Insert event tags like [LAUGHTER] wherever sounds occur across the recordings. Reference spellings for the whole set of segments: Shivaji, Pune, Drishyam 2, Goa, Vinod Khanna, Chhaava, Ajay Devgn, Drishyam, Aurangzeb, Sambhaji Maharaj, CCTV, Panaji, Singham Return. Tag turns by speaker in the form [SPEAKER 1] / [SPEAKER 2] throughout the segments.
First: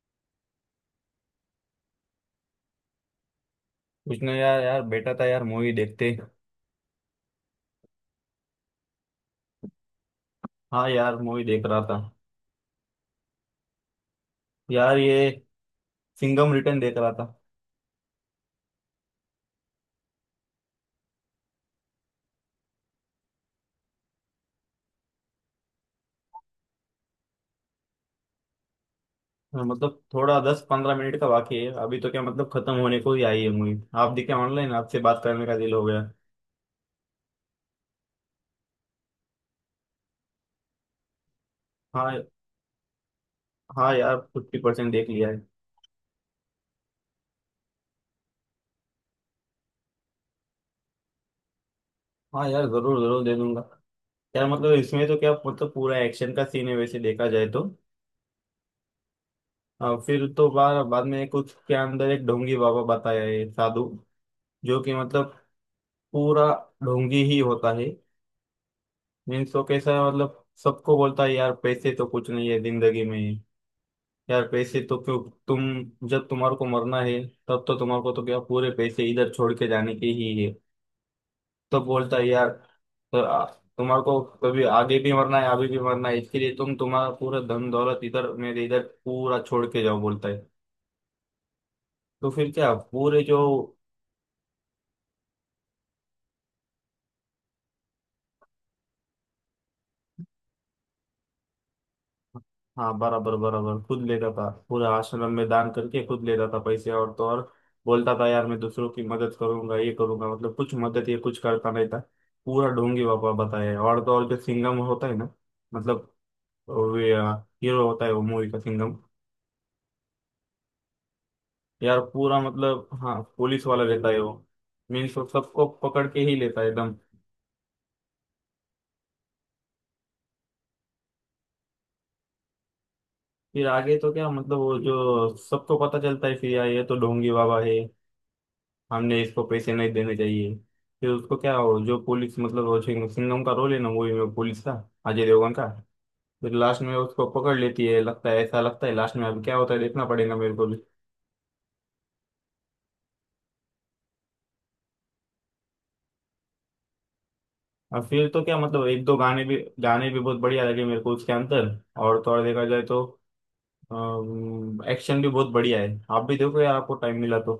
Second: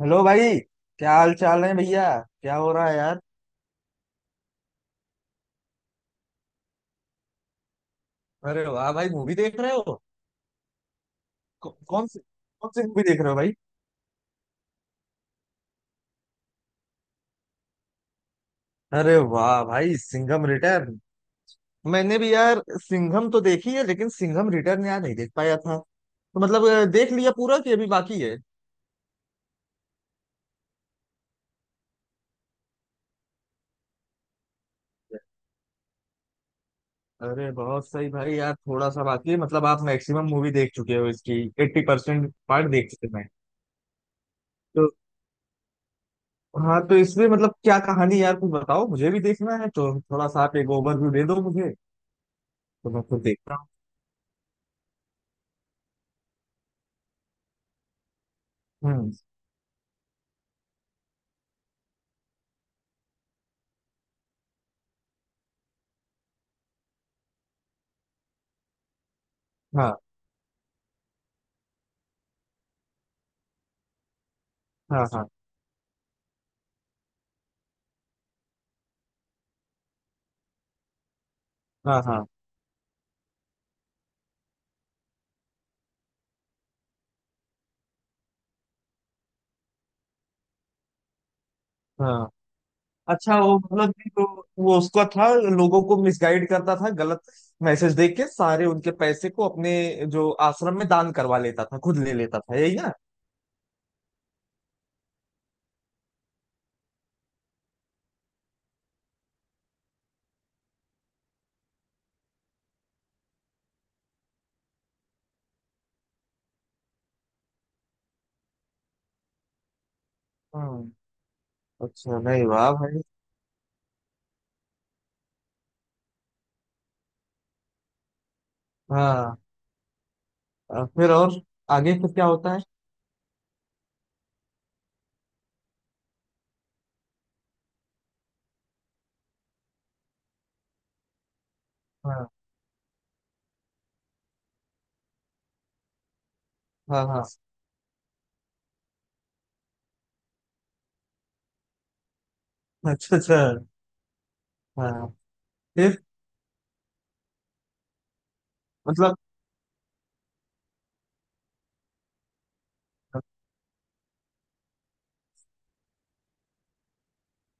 [SPEAKER 1] Hello भाई। क्या हाल चाल है भैया। क्या हो रहा है यार।
[SPEAKER 2] कुछ ना यार यार बेटा था यार मूवी देखते।
[SPEAKER 1] अरे वाह भाई मूवी देख रहे हो।
[SPEAKER 2] हाँ यार मूवी देख
[SPEAKER 1] कौ,
[SPEAKER 2] रहा था।
[SPEAKER 1] कौन सी कौन सी मूवी देख रहे हो भाई।
[SPEAKER 2] यार ये सिंघम रिटर्न देख रहा था।
[SPEAKER 1] अरे वाह भाई सिंघम रिटर्न। मैंने भी यार सिंघम तो देखी है लेकिन सिंघम रिटर्न यार नहीं देख पाया था। तो मतलब देख लिया पूरा कि अभी बाकी है।
[SPEAKER 2] हाँ, मतलब थोड़ा 10-15 मिनट का बाकी है, अभी तो क्या मतलब खत्म होने को ही आई है मूवी। आप देखे ऑनलाइन, आपसे बात करने का दिल हो गया।
[SPEAKER 1] अरे बहुत सही भाई यार थोड़ा सा बाकी है, मतलब आप मैक्सिमम मूवी देख चुके हो, इसकी एट्टी
[SPEAKER 2] हाँ,
[SPEAKER 1] परसेंट पार्ट देख चुके हैं।
[SPEAKER 2] हाँ यार फिफ्टी
[SPEAKER 1] तो
[SPEAKER 2] परसेंट देख लिया है।
[SPEAKER 1] हाँ, तो इसमें मतलब क्या कहानी, यार कुछ बताओ, मुझे भी देखना है तो थोड़ा सा आप एक ओवरव्यू दे दो मुझे।
[SPEAKER 2] हाँ यार
[SPEAKER 1] तो
[SPEAKER 2] जरूर
[SPEAKER 1] मैं
[SPEAKER 2] जरूर
[SPEAKER 1] खुद
[SPEAKER 2] दे
[SPEAKER 1] देखता
[SPEAKER 2] दूंगा।
[SPEAKER 1] हूँ।
[SPEAKER 2] यार मतलब इसमें तो क्या मतलब पूरा एक्शन का सीन है, वैसे देखा जाए तो।
[SPEAKER 1] हम्म।
[SPEAKER 2] फिर तो बार बाद में कुछ के अंदर एक ढोंगी बाबा बताया है साधु, जो कि मतलब पूरा ढोंगी ही होता है। मीन्स वो कैसा
[SPEAKER 1] हाँ।
[SPEAKER 2] है, मतलब सबको बोलता है, यार पैसे तो कुछ नहीं है जिंदगी में। यार पैसे तो
[SPEAKER 1] हाँ।
[SPEAKER 2] क्यों,
[SPEAKER 1] हाँ।
[SPEAKER 2] तुम जब तुम्हारे को मरना है तब तो तुम्हारे को तो क्या पूरे पैसे इधर छोड़ के जाने के ही है, तब
[SPEAKER 1] हाँ।
[SPEAKER 2] बोलता
[SPEAKER 1] हाँ।
[SPEAKER 2] है यार। तो आ- तुम्हारे को कभी आगे भी मरना है, अभी भी मरना है, इसके लिए तुम तुम्हारा पूरा धन दौलत इधर मेरे इधर पूरा छोड़ के जाओ, बोलता है।
[SPEAKER 1] हाँ।
[SPEAKER 2] तो फिर क्या पूरे
[SPEAKER 1] अच्छा,
[SPEAKER 2] जो।
[SPEAKER 1] वो मतलब कि तो वो उसका था। लोगों को मिसगाइड करता था, गलत मैसेज देख के सारे उनके पैसे को अपने जो आश्रम में दान करवा लेता था, खुद ले लेता था, यही ना।
[SPEAKER 2] हाँ बराबर बराबर, खुद लेता था पूरा, आश्रम में दान करके खुद लेता था पैसे। और तो और बोलता था यार, मैं दूसरों की मदद करूंगा, ये करूंगा, मतलब कुछ मदद ये कुछ करता नहीं था। पूरा ढोंगी बाबा बताया। और तो और जो सिंघम होता है ना, मतलब वे हीरो होता है वो, मूवी का सिंघम।
[SPEAKER 1] हम्म।
[SPEAKER 2] यार
[SPEAKER 1] अच्छा,
[SPEAKER 2] पूरा
[SPEAKER 1] नहीं वाह
[SPEAKER 2] मतलब,
[SPEAKER 1] भाई।
[SPEAKER 2] हाँ पुलिस वाला रहता है वो। मीन्स वो सबको पकड़ के ही लेता है एकदम।
[SPEAKER 1] हाँ, फिर और आगे फिर क्या होता है।
[SPEAKER 2] फिर आगे तो क्या मतलब वो जो सबको पता चलता है फिर यार, ये तो ढोंगी बाबा है, हमने इसको पैसे नहीं देने चाहिए। फिर उसको क्या हो, जो
[SPEAKER 1] हाँ।
[SPEAKER 2] पुलिस मतलब वो सिंघम का रोल है ना मूवी में पुलिस का, अजय देवगन का। फिर लास्ट में
[SPEAKER 1] हाँ। हाँ।
[SPEAKER 2] उसको पकड़ लेती है, लगता है ऐसा, लगता है लास्ट में। अब क्या होता है देखना पड़ेगा मेरे को भी।
[SPEAKER 1] अच्छा अच्छा। हाँ। फिर
[SPEAKER 2] और फिर तो क्या मतलब एक दो
[SPEAKER 1] मतलब।
[SPEAKER 2] गाने भी बहुत बढ़िया लगे मेरे को उसके अंदर। और थोड़ा देखा जाए तो एक्शन भी बहुत बढ़िया है, आप भी देखो यार, आपको टाइम मिला तो।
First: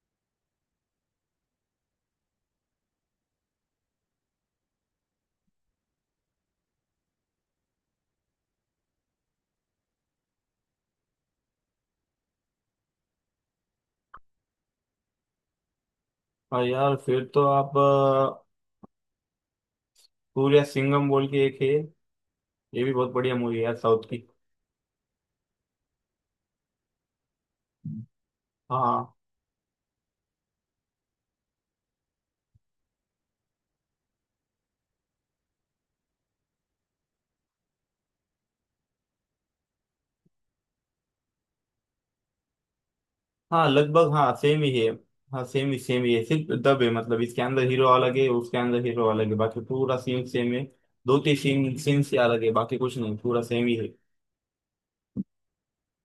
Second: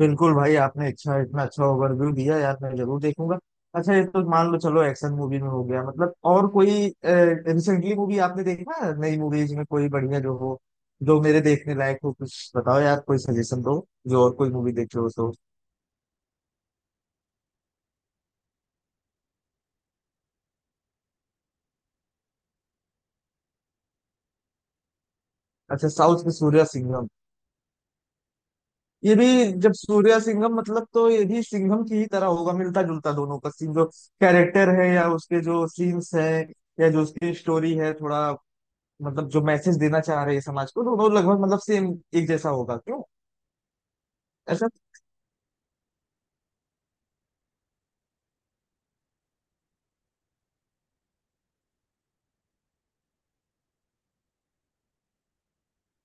[SPEAKER 1] बिल्कुल भाई, आपने अच्छा, इतना अच्छा ओवरव्यू दिया यार, मैं जरूर देखूंगा। अच्छा, ये तो मान लो चलो एक्शन मूवी में हो गया, मतलब और कोई रिसेंटली मूवी आपने देखा है? नई मूवीज में कोई बढ़िया जो हो, जो मेरे देखने लायक हो, कुछ बताओ यार, कोई सजेशन दो, जो और कोई मूवी देखे हो तो।
[SPEAKER 2] और यार फिर तो आप सूर्या सिंघम बोल के एक है, ये भी बहुत बढ़िया मूवी है यार, साउथ की।
[SPEAKER 1] अच्छा, साउथ में सूर्या सिंघम।
[SPEAKER 2] हाँ।
[SPEAKER 1] ये भी। जब सूर्या सिंघम मतलब तो ये भी सिंघम की ही तरह होगा, मिलता जुलता दोनों का सीन जो कैरेक्टर है या उसके जो सीन्स है या जो उसकी स्टोरी है, थोड़ा मतलब जो मैसेज देना चाह रहे हैं समाज को, दोनों लगभग मतलब सेम एक जैसा होगा क्यों।
[SPEAKER 2] हाँ लगभग, हाँ सेम
[SPEAKER 1] ऐसा।
[SPEAKER 2] ही है। हाँ सेम ही है, सिर्फ दब है, मतलब इसके अंदर हीरो अलग है, उसके अंदर हीरो अलग है, बाकी पूरा सीन सेम है। दो तीन सीन सीन से अलग है, बाकी कुछ नहीं पूरा सेम ही है।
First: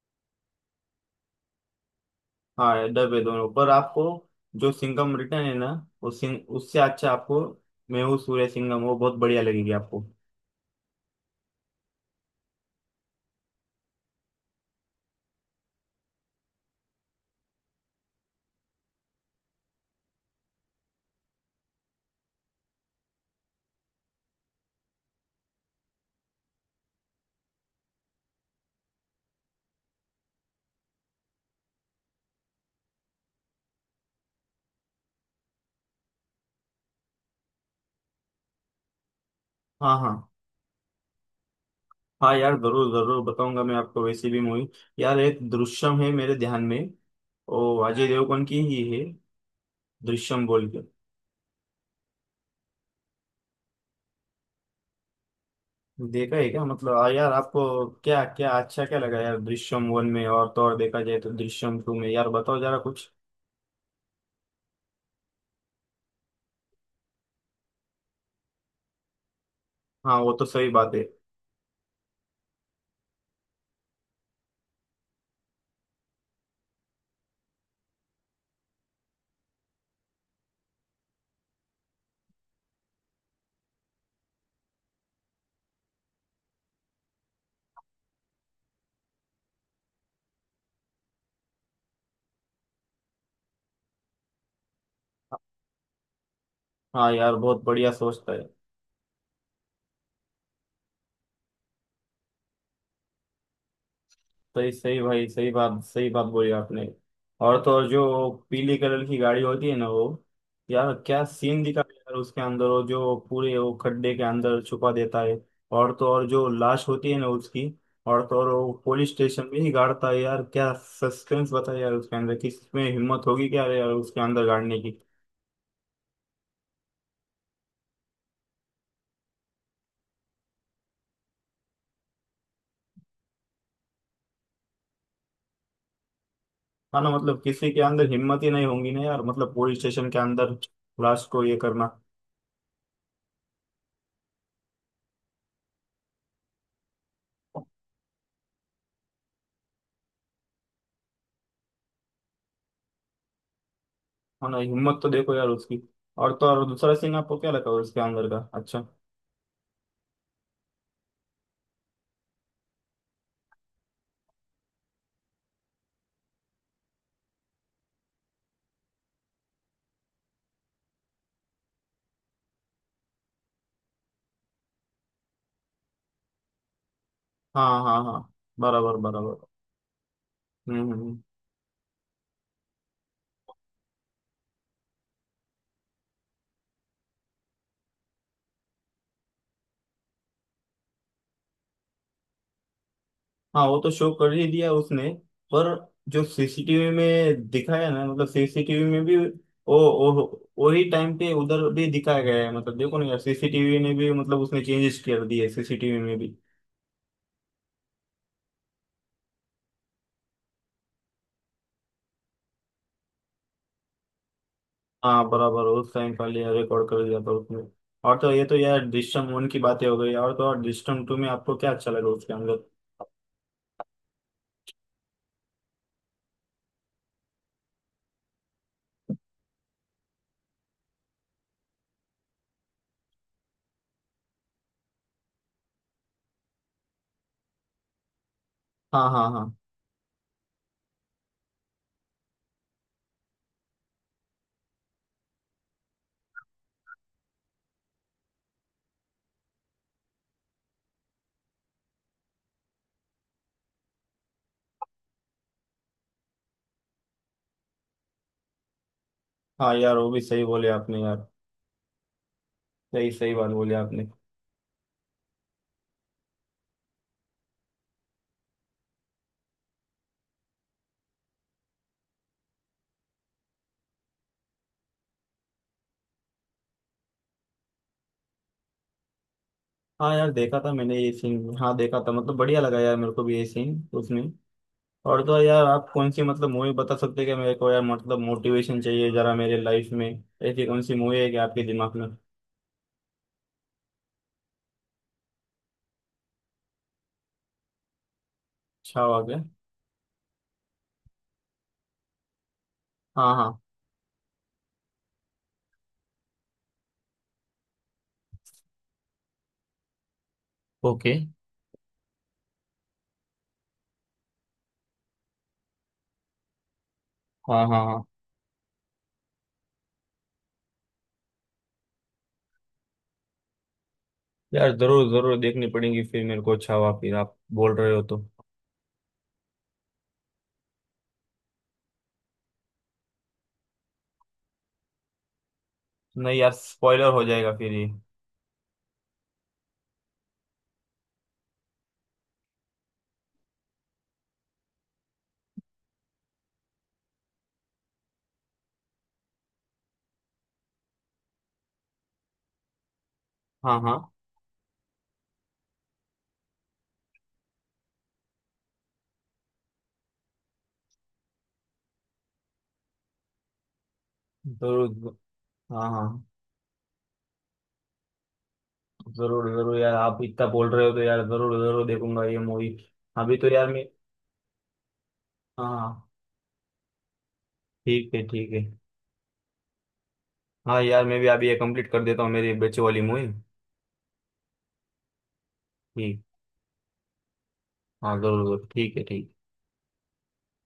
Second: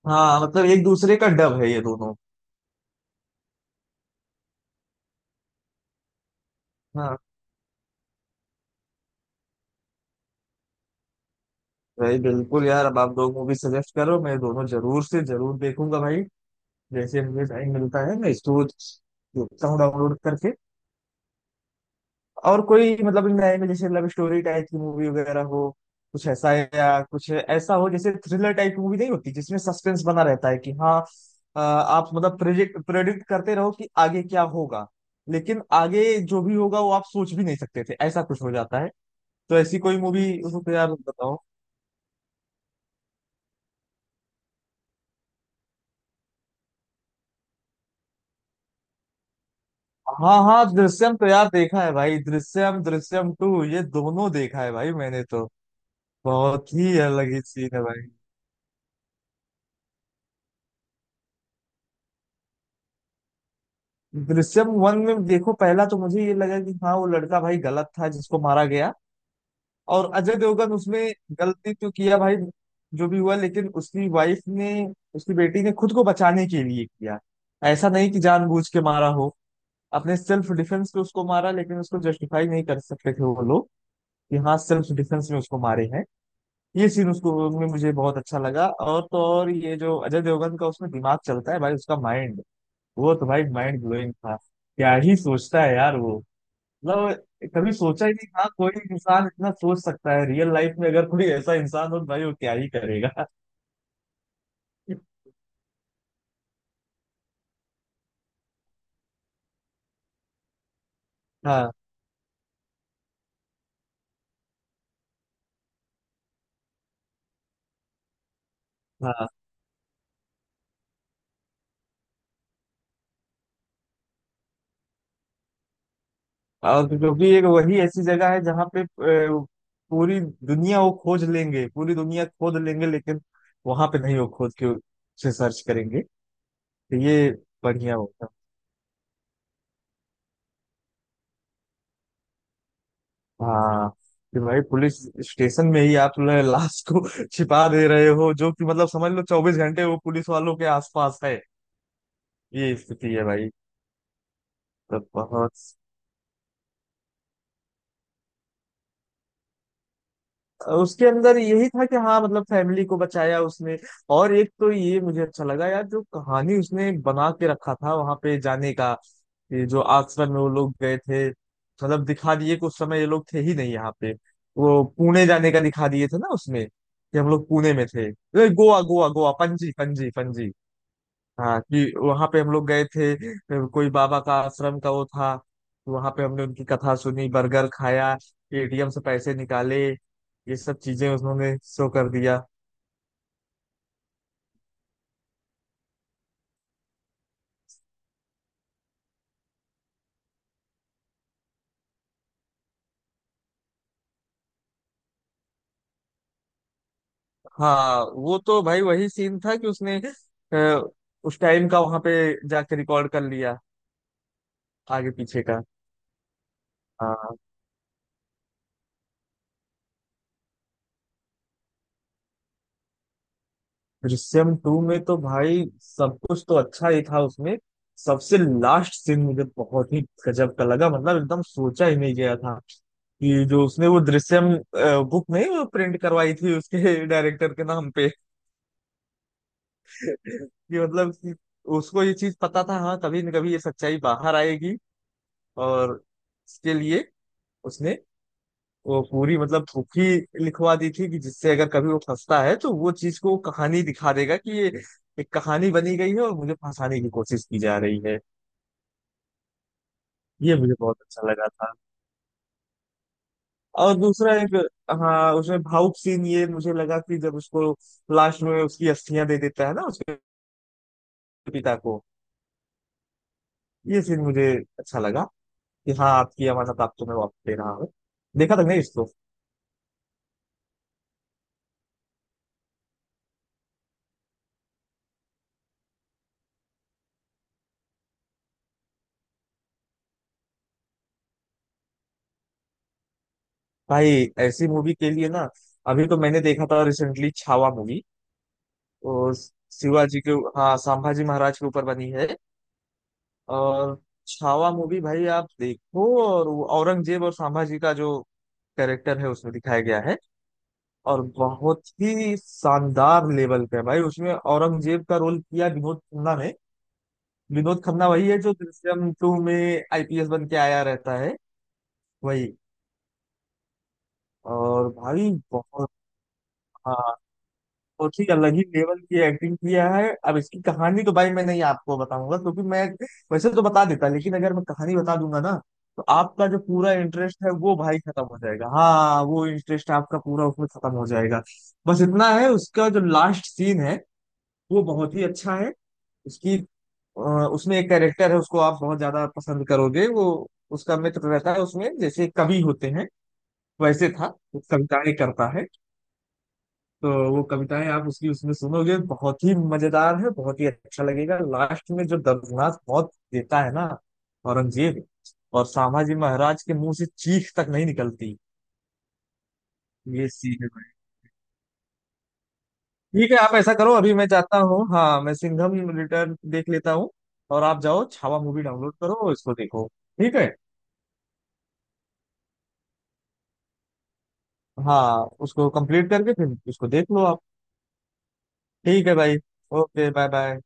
[SPEAKER 1] हाँ, मतलब एक दूसरे का डब है ये दोनों।
[SPEAKER 2] हाँ डब है दोनों, पर आपको जो सिंघम रिटर्न है ना, वो सिंग, उससे अच्छा
[SPEAKER 1] हाँ।
[SPEAKER 2] आपको, मैं हूँ सूर्य सिंघम, वो बहुत बढ़िया लगेगी आपको।
[SPEAKER 1] भाई बिल्कुल यार, अब आप दो मूवी सजेस्ट करो, मैं दोनों जरूर से जरूर देखूंगा भाई। जैसे मुझे टाइम मिलता है मैं इसको देखता हूँ डाउनलोड करके। और कोई मतलब नए में जैसे लव स्टोरी टाइप की मूवी वगैरह हो, कुछ ऐसा है या कुछ ऐसा हो जैसे थ्रिलर टाइप की मूवी नहीं होती जिसमें सस्पेंस बना रहता है कि हाँ, आप मतलब प्रोजेक्ट प्रेडिक्ट करते रहो कि आगे क्या होगा। लेकिन आगे जो भी होगा वो आप सोच भी नहीं सकते थे, ऐसा कुछ हो जाता है। तो ऐसी
[SPEAKER 2] हाँ
[SPEAKER 1] कोई
[SPEAKER 2] हाँ।
[SPEAKER 1] मूवी उसको तो यार बताओ।
[SPEAKER 2] हाँ यार जरूर जरूर बताऊंगा मैं आपको वैसी भी मूवी। यार एक दृश्यम है मेरे ध्यान में, ओ अजय देवगन की ही है,
[SPEAKER 1] हाँ
[SPEAKER 2] दृश्यम बोल
[SPEAKER 1] हाँ,
[SPEAKER 2] के।
[SPEAKER 1] दृश्यम तो यार देखा है भाई, दृश्यम, दृश्यम टू, ये दोनों देखा है भाई मैंने तो।
[SPEAKER 2] देखा है क्या,
[SPEAKER 1] बहुत
[SPEAKER 2] मतलब
[SPEAKER 1] ही
[SPEAKER 2] आ यार
[SPEAKER 1] अलग ही
[SPEAKER 2] आपको
[SPEAKER 1] सीन है भाई।
[SPEAKER 2] क्या क्या अच्छा क्या लगा यार दृश्यम वन में, और तो और देखा जाए तो दृश्यम टू में, यार बताओ जरा कुछ।
[SPEAKER 1] दृश्यम वन में देखो, पहला तो मुझे ये लगा कि हाँ, वो लड़का भाई गलत था जिसको मारा गया। और
[SPEAKER 2] हाँ वो
[SPEAKER 1] अजय
[SPEAKER 2] तो सही
[SPEAKER 1] देवगन
[SPEAKER 2] बात है।
[SPEAKER 1] उसमें गलती तो किया भाई, जो भी हुआ, लेकिन उसकी वाइफ ने, उसकी बेटी ने खुद को बचाने के लिए किया। ऐसा नहीं कि जानबूझ के मारा हो, अपने सेल्फ डिफेंस पे उसको मारा, लेकिन उसको जस्टिफाई नहीं कर सकते थे वो लोग कि हाँ सेल्फ डिफेंस में उसको मारे हैं। ये सीन उसको में मुझे बहुत अच्छा लगा, और तो और ये जो अजय देवगन का उसमें दिमाग चलता है भाई उसका माइंड, वो तो भाई माइंड ब्लोइंग था, क्या ही सोचता है यार वो।
[SPEAKER 2] हाँ यार
[SPEAKER 1] मतलब
[SPEAKER 2] बहुत
[SPEAKER 1] कभी
[SPEAKER 2] बढ़िया
[SPEAKER 1] सोचा ही नहीं,
[SPEAKER 2] सोचता है,
[SPEAKER 1] हाँ, कोई इंसान इतना सोच सकता है, रियल लाइफ में अगर कोई ऐसा इंसान हो तो भाई वो क्या ही करेगा। [LAUGHS]
[SPEAKER 2] सही सही भाई, सही बात बोली आपने। और तो और जो पीले कलर की गाड़ी होती है ना वो, यार क्या सीन
[SPEAKER 1] हाँ।
[SPEAKER 2] दिखा है यार उसके अंदर, वो जो पूरे वो खड्डे के अंदर छुपा देता है। और तो और जो लाश होती है ना उसकी, और तो और वो पुलिस
[SPEAKER 1] हाँ।
[SPEAKER 2] स्टेशन में ही गाड़ता है, यार क्या सस्पेंस बताया यार उसके अंदर, किसमें हिम्मत होगी क्या यार उसके अंदर गाड़ने की।
[SPEAKER 1] और क्योंकि एक वही ऐसी जगह है जहाँ पे पूरी दुनिया वो खोज लेंगे, पूरी दुनिया खोद लेंगे, लेकिन वहां पे नहीं वो खोद के उसे सर्च करेंगे, तो
[SPEAKER 2] हाँ ना
[SPEAKER 1] ये
[SPEAKER 2] मतलब किसी के
[SPEAKER 1] बढ़िया
[SPEAKER 2] अंदर
[SPEAKER 1] होगा।
[SPEAKER 2] हिम्मत ही नहीं होगी ना यार, मतलब पुलिस स्टेशन के अंदर लाश को ये करना।
[SPEAKER 1] हाँ, कि भाई पुलिस स्टेशन में ही आप जो है लाश को [LAUGHS] छिपा दे रहे हो, जो कि मतलब समझ लो 24 घंटे वो पुलिस वालों के आसपास है। ये स्थिति है भाई।
[SPEAKER 2] हाँ ना, हिम्मत
[SPEAKER 1] तो
[SPEAKER 2] तो देखो यार
[SPEAKER 1] बहुत।
[SPEAKER 2] उसकी। और तो और दूसरा सीन आपको क्या लगा उसके अंदर का, अच्छा।
[SPEAKER 1] उसके अंदर यही था कि हाँ मतलब फैमिली को बचाया उसने। और एक तो ये मुझे अच्छा लगा यार जो कहानी उसने बना के रखा था वहां पे जाने का। ये जो आश्रम में वो लोग गए थे, मतलब दिखा दिए कि उस समय ये लोग थे ही नहीं यहाँ पे। वो पुणे जाने का दिखा दिए थे ना उसमें कि हम लोग
[SPEAKER 2] हाँ
[SPEAKER 1] पुणे में
[SPEAKER 2] हाँ
[SPEAKER 1] थे,
[SPEAKER 2] हाँ,
[SPEAKER 1] अरे गोवा
[SPEAKER 2] बराबर
[SPEAKER 1] गोवा गोवा,
[SPEAKER 2] बराबर।
[SPEAKER 1] पणजी पणजी पणजी।
[SPEAKER 2] हम्म हम्म हम्म।
[SPEAKER 1] हाँ कि वहां पे हम लोग गए थे, कोई बाबा का आश्रम का वो था। वहां पे हमने उनकी कथा सुनी, बर्गर खाया, एटीएम से पैसे निकाले। ये सब चीजें उन्होंने शो कर दिया।
[SPEAKER 2] हाँ वो तो शो कर ही दिया उसने, पर जो सीसीटीवी में दिखाया ना, मतलब सीसीटीवी में भी वो वो वही टाइम पे उधर भी दिखाया गया है, मतलब देखो ना यार, सीसीटीवी ने भी मतलब उसने चेंजेस कर दिए सीसीटीवी में भी।
[SPEAKER 1] हाँ, वो तो भाई वही सीन था कि उसने अ, उस टाइम का वहां पे जाके रिकॉर्ड कर लिया, आगे
[SPEAKER 2] हाँ
[SPEAKER 1] पीछे का।
[SPEAKER 2] बराबर, उस टाइम का लिया रिकॉर्ड कर दिया था
[SPEAKER 1] हाँ।
[SPEAKER 2] उसने। और तो ये तो यार दृश्यम वन की बातें हो गई, और तो और दृश्यम टू में आपको क्या अच्छा लगा उसके अंदर।
[SPEAKER 1] दृश्यम टू में तो भाई सब कुछ तो अच्छा ही था उसमें। सबसे लास्ट सीन मुझे बहुत ही गजब का लगा, मतलब एकदम सोचा ही नहीं गया था कि जो उसने वो दृश्यम बुक नहीं, वो प्रिंट करवाई थी उसके डायरेक्टर के नाम पे,
[SPEAKER 2] हाँ हाँ हाँ।
[SPEAKER 1] कि मतलब कि उसको ये चीज पता था हाँ, कभी न कभी ये सच्चाई बाहर आएगी। और इसके लिए उसने वो पूरी मतलब थोपी लिखवा दी थी कि जिससे अगर कभी वो फंसता है तो वो चीज को, वो कहानी दिखा देगा कि ये एक कहानी बनी गई है और मुझे फंसाने की कोशिश की जा रही है।
[SPEAKER 2] हाँ यार वो भी सही
[SPEAKER 1] ये
[SPEAKER 2] बोले
[SPEAKER 1] मुझे
[SPEAKER 2] आपने
[SPEAKER 1] बहुत
[SPEAKER 2] यार,
[SPEAKER 1] अच्छा लगा था।
[SPEAKER 2] सही सही बात बोली
[SPEAKER 1] और
[SPEAKER 2] आपने।
[SPEAKER 1] दूसरा एक, हाँ उसमें भावुक सीन ये मुझे लगा कि जब उसको लास्ट में उसकी अस्थियां दे देता है ना उसके पिता को, ये सीन मुझे अच्छा लगा कि हाँ आपकी अमानत आपको मैं वापस दे रहा हूँ। देखा था नहीं इसको।
[SPEAKER 2] हाँ यार देखा था मैंने ये सीन, हाँ देखा था, मतलब बढ़िया लगा यार मेरे को भी ये सीन उसमें। और तो यार आप कौन सी मतलब मूवी बता सकते हैं क्या मेरे को यार, मतलब मोटिवेशन चाहिए जरा मेरे लाइफ में, ऐसी कौन सी मूवी है कि आपके दिमाग में।
[SPEAKER 1] भाई ऐसी मूवी के लिए ना, अभी तो मैंने देखा था रिसेंटली छावा मूवी।
[SPEAKER 2] अच्छा हुआ
[SPEAKER 1] वो
[SPEAKER 2] क्या।
[SPEAKER 1] शिवाजी के, हाँ, संभाजी महाराज के ऊपर बनी है।
[SPEAKER 2] हाँ हाँ।
[SPEAKER 1] और छावा मूवी भाई आप देखो, और वो औरंगजेब और संभाजी का जो कैरेक्टर है उसमें दिखाया गया है।
[SPEAKER 2] ओके।
[SPEAKER 1] और बहुत ही शानदार लेवल पे है भाई, उसमें औरंगजेब का रोल किया विनोद खन्ना ने।
[SPEAKER 2] हाँ
[SPEAKER 1] विनोद
[SPEAKER 2] हाँ हाँ
[SPEAKER 1] खन्ना वही है जो दृश्यम टू में आईपीएस बन के आया रहता है, वही।
[SPEAKER 2] यार
[SPEAKER 1] और
[SPEAKER 2] जरूर
[SPEAKER 1] भाई
[SPEAKER 2] जरूर देखनी
[SPEAKER 1] बहुत।
[SPEAKER 2] पड़ेगी फिर मेरे को, अच्छा हुआ फिर
[SPEAKER 1] हाँ,
[SPEAKER 2] आप बोल रहे हो
[SPEAKER 1] बहुत
[SPEAKER 2] तो।
[SPEAKER 1] ही अलग ही लेवल की एक्टिंग किया है। अब इसकी कहानी तो भाई मैं नहीं आपको बताऊंगा, क्योंकि मैं वैसे तो बता देता, लेकिन अगर मैं कहानी बता दूंगा ना तो
[SPEAKER 2] नहीं
[SPEAKER 1] आपका
[SPEAKER 2] यार
[SPEAKER 1] जो पूरा
[SPEAKER 2] स्पॉइलर हो
[SPEAKER 1] इंटरेस्ट
[SPEAKER 2] जाएगा
[SPEAKER 1] है
[SPEAKER 2] फिर
[SPEAKER 1] वो
[SPEAKER 2] ये।
[SPEAKER 1] भाई खत्म हो जाएगा, हाँ, वो इंटरेस्ट आपका पूरा उसमें खत्म हो जाएगा। बस इतना है, उसका जो लास्ट सीन है वो बहुत ही अच्छा है। उसकी अ, उसमें एक कैरेक्टर है, उसको आप बहुत ज्यादा पसंद करोगे, वो उसका मित्र रहता है उसमें, जैसे कवि होते हैं
[SPEAKER 2] हाँ हाँ
[SPEAKER 1] वैसे था, वो कविताएं करता है। तो वो कविताएं आप उसकी उसमें सुनोगे, बहुत ही मजेदार है, बहुत ही अच्छा लगेगा, लास्ट में जो दर्दनाक मौत देता है ना औरंगजेब,
[SPEAKER 2] जरूर।
[SPEAKER 1] और
[SPEAKER 2] हाँ
[SPEAKER 1] संभाजी
[SPEAKER 2] हाँ
[SPEAKER 1] महाराज के मुंह से चीख तक नहीं निकलती।
[SPEAKER 2] जरूर जरूर यार आप
[SPEAKER 1] ये
[SPEAKER 2] इतना
[SPEAKER 1] सीन है
[SPEAKER 2] बोल रहे हो
[SPEAKER 1] भाई।
[SPEAKER 2] तो यार जरूर जरूर देखूंगा ये मूवी।
[SPEAKER 1] ठीक
[SPEAKER 2] अभी
[SPEAKER 1] है,
[SPEAKER 2] तो
[SPEAKER 1] आप
[SPEAKER 2] यार
[SPEAKER 1] ऐसा
[SPEAKER 2] मैं।
[SPEAKER 1] करो, अभी मैं जाता हूँ, हाँ मैं सिंघम
[SPEAKER 2] हाँ।
[SPEAKER 1] रिटर्न देख लेता हूँ। और आप जाओ
[SPEAKER 2] ठीक है
[SPEAKER 1] छावा
[SPEAKER 2] ठीक
[SPEAKER 1] मूवी
[SPEAKER 2] है।
[SPEAKER 1] डाउनलोड करो, इसको देखो। ठीक है।
[SPEAKER 2] हाँ यार मैं भी अभी ये कंप्लीट कर देता हूँ मेरी बच्चों वाली मूवी।
[SPEAKER 1] हाँ, उसको कंप्लीट
[SPEAKER 2] ठीक।
[SPEAKER 1] करके फिर इसको देख लो आप।
[SPEAKER 2] हाँ जरूर जरूर ठीक है
[SPEAKER 1] ठीक है
[SPEAKER 2] ठीक।
[SPEAKER 1] भाई। Okay bye bye.